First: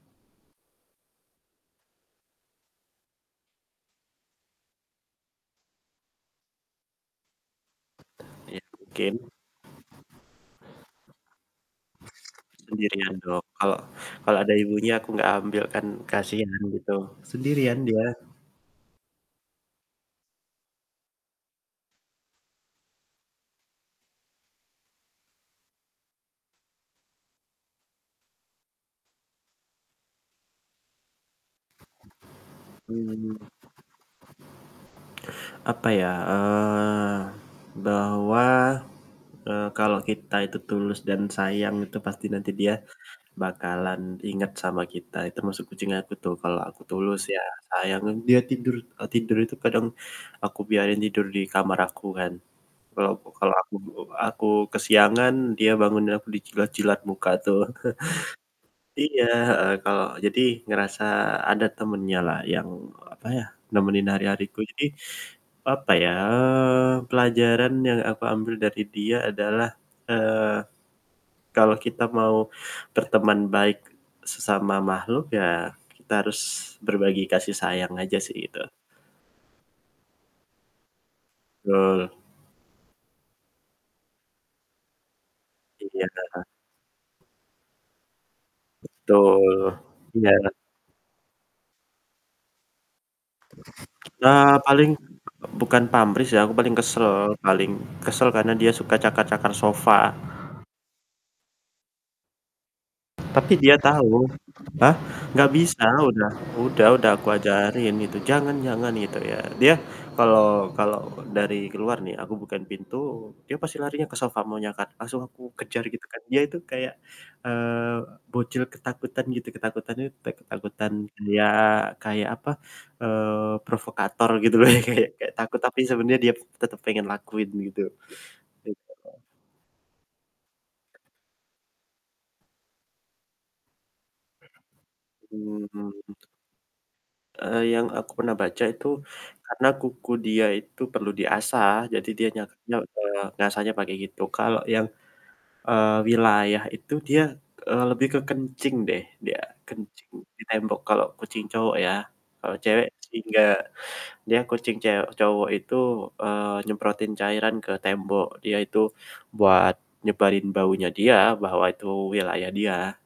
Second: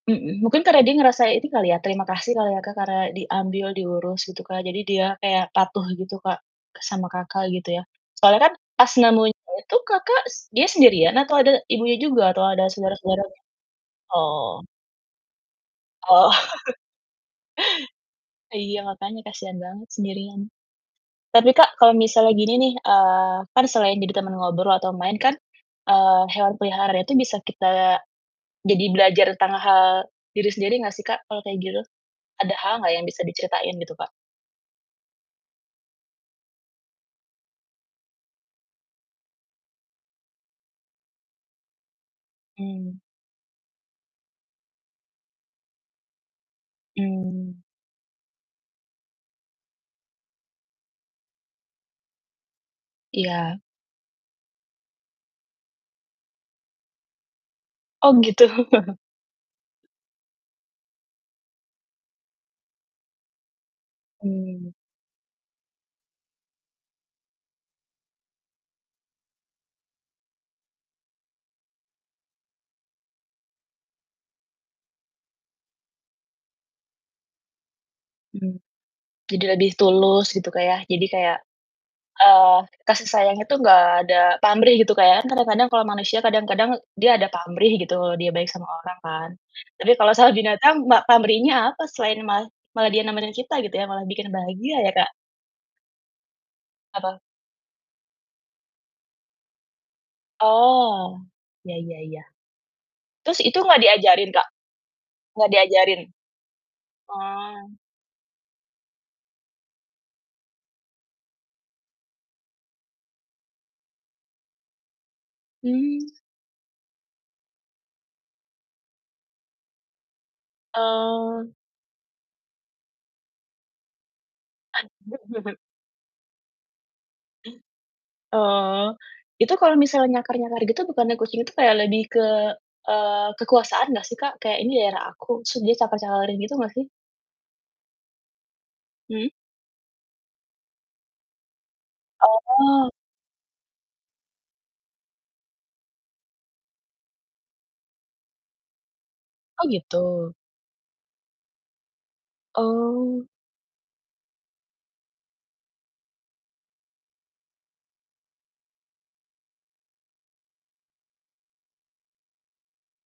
Mhm, mungkin karena dia ngerasa ini kali ya, terima kasih kali ya, Kak, karena diambil, diurus gitu, Kak, jadi dia kayak patuh gitu, Kak, sama Kakak, gitu ya. Soalnya kan Ya, pas mungkin. nemuinnya itu Kakak, s dia sendirian atau ada ibunya juga, atau ada Sendirian saudara-saudaranya? dong, kalo kalo ada Oh. ibunya aku nggak ambil kan Oh. kasihan gitu, sendirian dia. Iya, makanya kasihan banget sendirian. Tapi, Kak, kalau misalnya gini nih, eee, kan selain jadi temen ngobrol atau main kan, eee, hewan peliharaan itu bisa kita jadi belajar tentang hal diri sendiri nggak sih, Kak, kalau kayak gitu? Ada hal nggak yang bisa Mmm. diceritain gitu, Kak? Apa ya? Eee, bahwa, eee, kalau kita itu tulus dan sayang itu pasti nanti dia Mmm. bakalan inget sama kita, ya termasuk kucing aku tuh, kalau aku tulus ya Mmm. sayang, dia tidur eee, tidur itu kadang aku biarin tidur di kamar aku kan. Kalau ku kalau Iya. aku be aku kesiangan dia bangunin aku dijilat-jilat muka tuh. Oh, gitu. Iya, heeh, kalau jadi ngerasa ada temennya lah yang, apa ya, nemenin hari-hariku, Mmm. jadi, papa ya, eee, pelajaran yang aku ambil dari dia adalah, eee, kalau kita mau berteman baik sesama makhluk, ya, kita harus berbagi kasih sayang aja sih, Mmm, gitu. tidak di tulus gitu, Kak, ya. Jadi kayak, Betul. eee, kasih sayang itu nggak ada pamrih gitu, Kak, ya. Kan kadang-kadang kalau Iya, manusia Kak. kadang-kadang dia ada pamrih gitu, dia baik sama orang kan. Betul. Tapi kalau sama Iya. binatang ma pamrihnya apa selain ma malah dia nemenin kita, gitu ya, malah bikin Nah, bahagia paling ya, Kak? bukan pamrih, sih. Aku paling kesel Apa? paling kesel karena dia suka cakar-cakar sofa. Oh. Iya iya iya. Terus Tapi itu dia nggak tahu. diajarin, Kak? Hah? Nggak Nggak bisa, diajarin? udah udah, udah aku Oh. ajarin itu, jangan jangan gitu, ya. Dia kalo kalo dari keluar nih, aku bukain pintu, dia pasti larinya ke sofa mau nyakar, langsung aku kejar gitu Mmm. kan. Dia itu kayak, eee, bocil ketakutan, gitu, ketakutannya tek ketakutan, ya, Oh. kayak, apa, eee, provokator gitu loh. Yang kayak kayak takut, tapi sebenernya dia tetep pengen lakuin, gitu. Oh. Gitu loh. Itu kalau misalnya nyakar-nyakar gitu bukannya kucing itu kayak lebih ke eee, kekuasaan nggak sih, Kak? Kayak, "Ini daerah aku." Terus dia Hmm. cakar-cakarin gitu nggak sih? Eee, yang aku pernah baca itu, Mhm. karena kuku dia itu perlu diasah. Jadi dia nyak nye Oh. eee, ngasahnya pakai gitu. Kalo yang, eee, wilayah itu dia, eee, lebih ke kencing deh dia, Oh, kencing gitu? di tembok kalo kucing cowok ya, kalo cewek sih Oh. nggak. Dia kucing cew cowok itu, eee, nyemprotin cairan ke tembok. Dia itu buat nyebarin baunya dia, bahwa itu wilayah dia.